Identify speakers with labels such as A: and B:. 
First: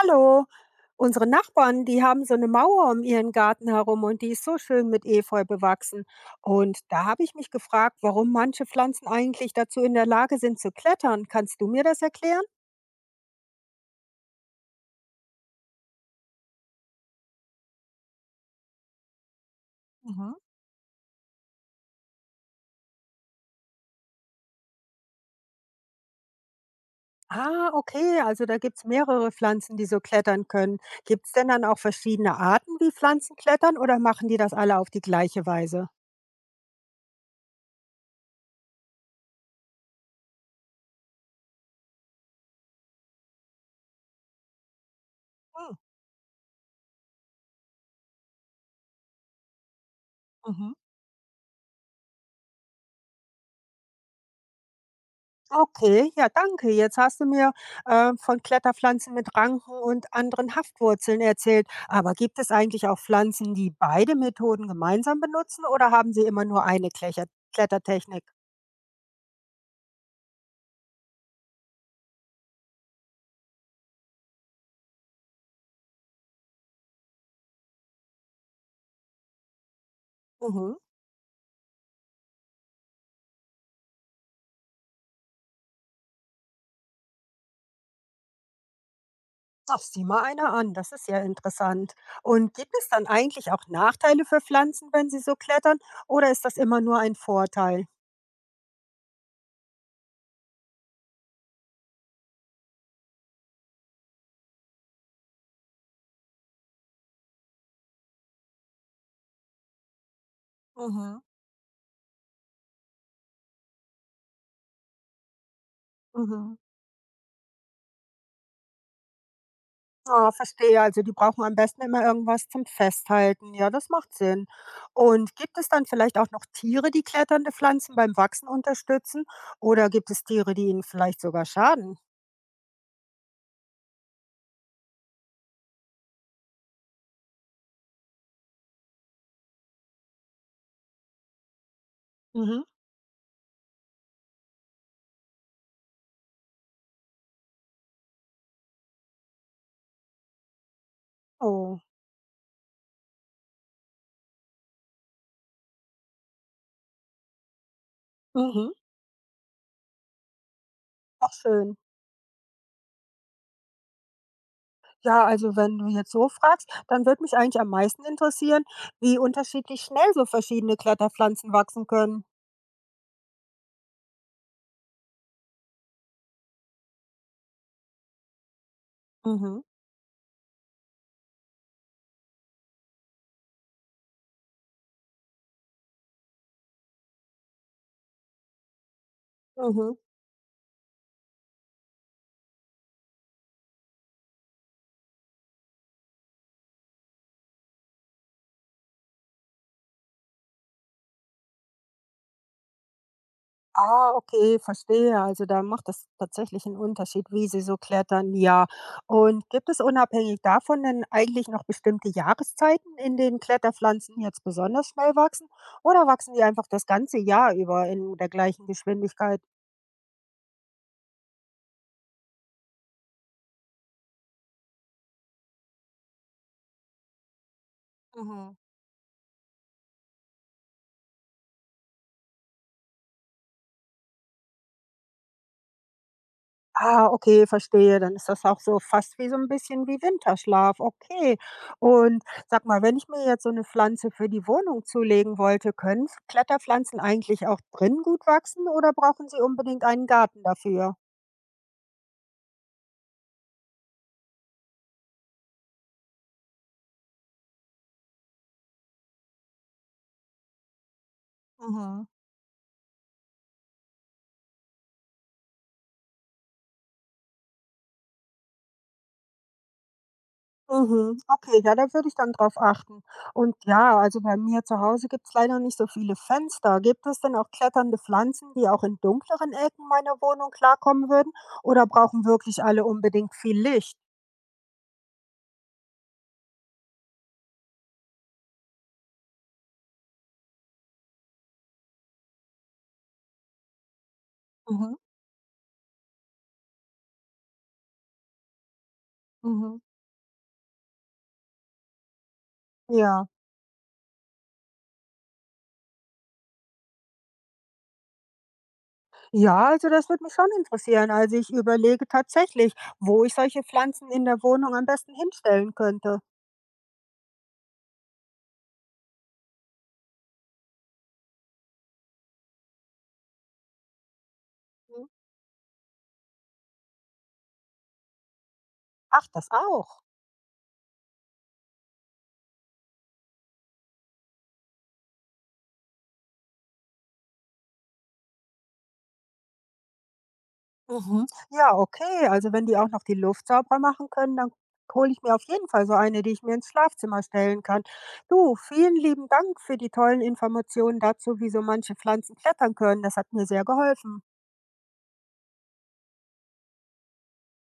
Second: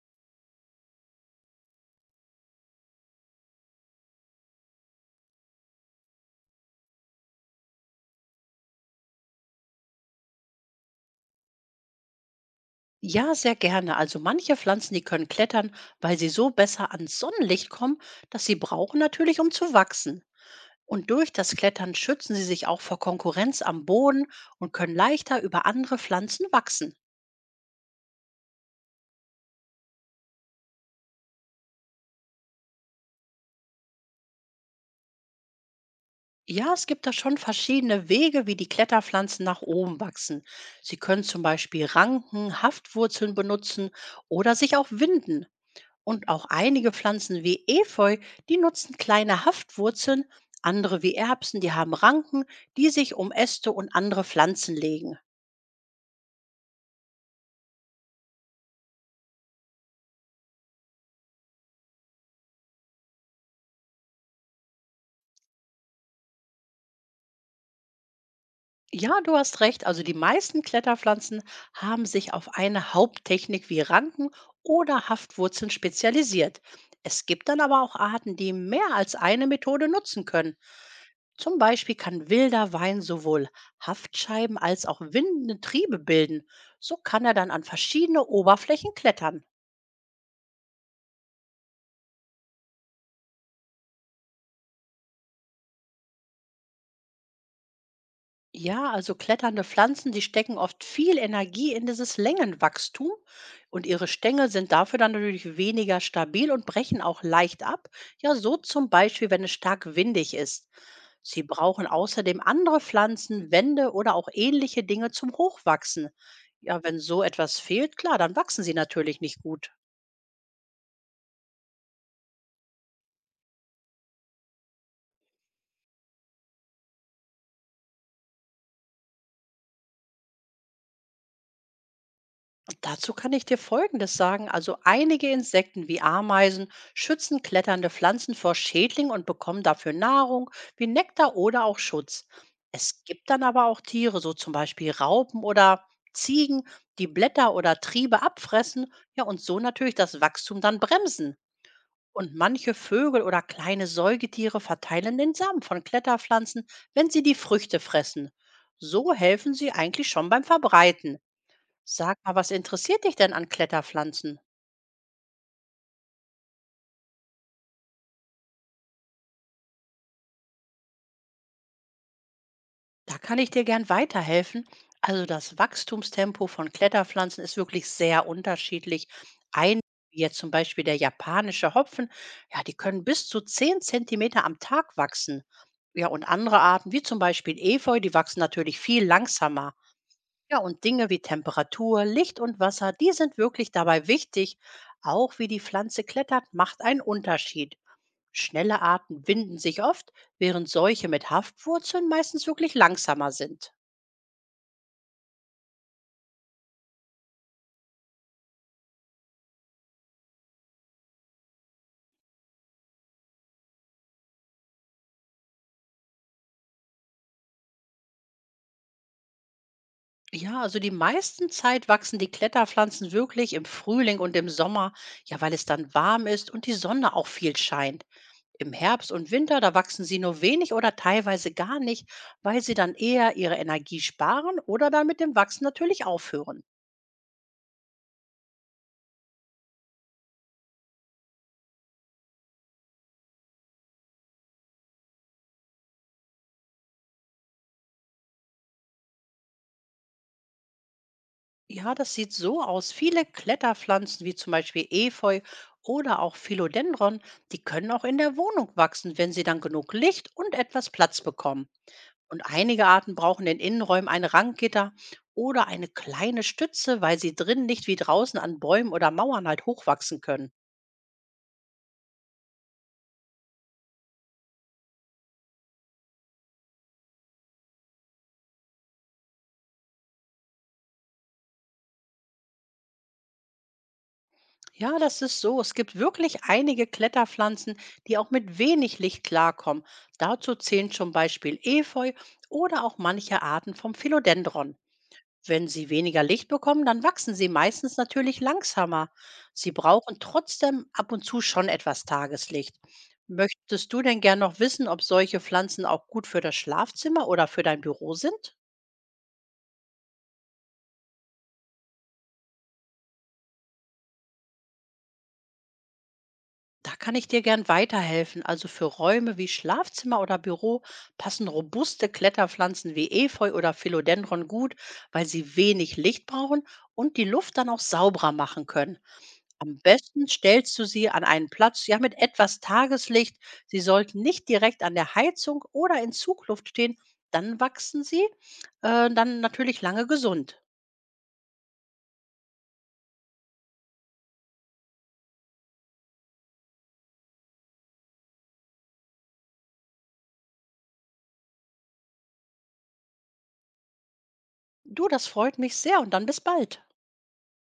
A: Hallo, unsere Nachbarn, die haben so eine Mauer um ihren Garten herum und die ist so schön mit Efeu bewachsen. Und da habe ich mich gefragt, warum manche Pflanzen eigentlich dazu in der Lage sind zu klettern. Kannst du mir das erklären?
B: Ja, sehr gerne. Also manche Pflanzen, die können klettern, weil sie so besser ans Sonnenlicht kommen, dass sie brauchen natürlich, um zu wachsen.
A: Mhm.
B: Und durch das Klettern schützen sie sich auch vor Konkurrenz am Boden und können leichter über andere Pflanzen wachsen.
A: Ah, okay, also da gibt es mehrere Pflanzen, die so klettern können. Gibt es denn dann auch verschiedene Arten, wie Pflanzen klettern oder machen die das alle auf die gleiche Weise?
B: Ja, es gibt da schon verschiedene Wege, wie die Kletterpflanzen nach oben wachsen. Sie können zum Beispiel Ranken, Haftwurzeln benutzen oder sich auch winden.
A: Hm.
B: Und auch einige Pflanzen wie Efeu, die nutzen kleine Haftwurzeln,
A: Mhm.
B: andere wie Erbsen, die haben Ranken, die sich um Äste und andere Pflanzen legen.
A: Okay, ja, danke. Jetzt hast du mir von Kletterpflanzen mit Ranken und anderen Haftwurzeln erzählt. Aber gibt es eigentlich auch Pflanzen, die beide Methoden gemeinsam benutzen oder haben sie immer nur eine Klecher Klettertechnik?
B: Ja, du hast recht, also die meisten Kletterpflanzen haben sich auf eine Haupttechnik wie Ranken oder Haftwurzeln spezialisiert. Es gibt dann aber auch Arten, die mehr als eine Methode nutzen können.
A: Mhm.
B: Zum Beispiel kann wilder Wein sowohl Haftscheiben als auch windende Triebe bilden. So kann er dann an verschiedene Oberflächen klettern.
A: Ach, sieh mal einer an. Das ist ja interessant. Und gibt es dann eigentlich auch Nachteile für Pflanzen, wenn sie so klettern? Oder ist das immer nur ein Vorteil?
B: Ja, also kletternde Pflanzen, die stecken oft viel Energie in dieses Längenwachstum und ihre Stängel sind dafür dann natürlich weniger stabil und brechen auch leicht ab. Ja, so zum Beispiel, wenn es stark windig ist.
A: Mhm.
B: Sie brauchen außerdem andere Pflanzen, Wände oder auch ähnliche Dinge zum Hochwachsen.
A: Mhm.
B: Ja, wenn so etwas fehlt, klar, dann wachsen sie natürlich nicht gut.
A: Ah, verstehe. Also die brauchen am besten immer irgendwas zum Festhalten. Ja, das macht Sinn. Und gibt es dann vielleicht auch noch Tiere, die kletternde Pflanzen beim Wachsen unterstützen? Oder gibt es Tiere, die ihnen vielleicht sogar schaden?
B: Dazu kann ich dir Folgendes sagen. Also einige Insekten wie Ameisen schützen kletternde Pflanzen vor Schädlingen und bekommen dafür Nahrung wie Nektar oder auch Schutz.
A: Mhm.
B: Es gibt dann aber auch Tiere, so zum Beispiel Raupen oder Ziegen, die Blätter oder Triebe abfressen, ja, und so natürlich das Wachstum dann bremsen.
A: Oh,
B: Und manche Vögel oder kleine Säugetiere verteilen den Samen von Kletterpflanzen, wenn sie die Früchte fressen.
A: mhm.
B: So helfen sie eigentlich schon beim Verbreiten.
A: Auch schön.
B: Sag mal, was interessiert dich denn an Kletterpflanzen?
A: Ja, also wenn du jetzt so fragst, dann würde mich eigentlich am meisten interessieren, wie unterschiedlich schnell so verschiedene Kletterpflanzen wachsen können.
B: Da kann ich dir gern weiterhelfen. Also das Wachstumstempo von Kletterpflanzen ist wirklich sehr unterschiedlich.
A: Mhm.
B: Ein, wie jetzt zum Beispiel der japanische Hopfen, ja, die können bis zu 10 Zentimeter am Tag wachsen. Ja, und andere Arten, wie zum Beispiel Efeu, die wachsen natürlich viel langsamer.
A: Mhm.
B: Ja, und Dinge wie Temperatur, Licht und Wasser, die sind wirklich dabei wichtig. Auch wie die Pflanze klettert, macht einen Unterschied. Schnelle Arten winden sich oft, während solche mit Haftwurzeln meistens wirklich langsamer sind.
A: Ah, okay, verstehe. Also da macht es tatsächlich einen Unterschied, wie sie so klettern, ja. Und gibt es unabhängig davon denn eigentlich noch bestimmte Jahreszeiten, in denen Kletterpflanzen jetzt besonders schnell wachsen? Oder wachsen die einfach das ganze Jahr über in der gleichen Geschwindigkeit?
B: Ja, also die meisten Zeit wachsen die Kletterpflanzen wirklich im Frühling und im Sommer, ja, weil es dann warm ist und die Sonne auch viel scheint.
A: Mhm.
B: Im Herbst und Winter, da wachsen sie nur wenig oder teilweise gar nicht, weil sie dann eher ihre Energie sparen oder dann mit dem Wachsen natürlich aufhören.
A: Ah, okay, verstehe. Dann ist das auch so fast wie so ein bisschen wie Winterschlaf, okay. Und sag mal, wenn ich mir jetzt so eine Pflanze für die Wohnung zulegen wollte, können Kletterpflanzen eigentlich auch drin gut wachsen oder brauchen sie unbedingt einen Garten dafür?
B: Ja, das sieht so aus. Viele Kletterpflanzen wie zum Beispiel Efeu oder auch Philodendron, die können auch in der Wohnung wachsen, wenn sie dann genug Licht und etwas Platz bekommen.
A: Mhm.
B: Und einige Arten brauchen in Innenräumen ein Ranggitter oder eine kleine Stütze, weil sie drinnen nicht wie draußen an Bäumen oder Mauern halt hochwachsen können.
A: Mhm, okay, ja, da würde ich dann drauf achten. Und ja, also bei mir zu Hause gibt's leider nicht so viele Fenster. Gibt es denn auch kletternde Pflanzen, die auch in dunkleren Ecken meiner Wohnung klarkommen würden oder brauchen wirklich alle unbedingt viel Licht?
B: Ja, das ist so. Es gibt wirklich einige Kletterpflanzen, die auch mit wenig Licht klarkommen. Dazu zählen zum Beispiel Efeu oder auch manche Arten vom Philodendron.
A: Mhm,
B: Wenn sie weniger Licht bekommen, dann wachsen sie meistens natürlich langsamer. Sie
A: mhm.
B: brauchen trotzdem ab und zu schon etwas Tageslicht.
A: Ja.
B: Möchtest du denn gern noch wissen, ob solche Pflanzen auch gut für das Schlafzimmer oder für dein Büro sind?
A: Ja, also das würde mich schon interessieren. Also ich überlege tatsächlich, wo ich solche Pflanzen in der Wohnung am besten hinstellen könnte.
B: Da kann ich dir gern weiterhelfen. Also für Räume wie Schlafzimmer oder Büro passen robuste Kletterpflanzen wie Efeu oder Philodendron gut,
A: Mhm.
B: weil sie wenig Licht brauchen und die Luft dann auch sauberer machen können.
A: Ach, das
B: Am
A: auch.
B: besten stellst du sie an einen Platz, ja, mit etwas Tageslicht. Sie sollten nicht direkt an der Heizung oder in Zugluft stehen, dann wachsen sie dann natürlich lange gesund.
A: Mhm. Ja, okay. Also wenn die auch noch die Luft sauber machen können, dann hole ich mir auf jeden Fall so eine, die ich mir ins Schlafzimmer stellen kann. Du, vielen lieben Dank für die tollen Informationen dazu, wie so manche Pflanzen klettern können. Das hat mir sehr geholfen.
B: Du, das freut mich sehr und dann bis bald.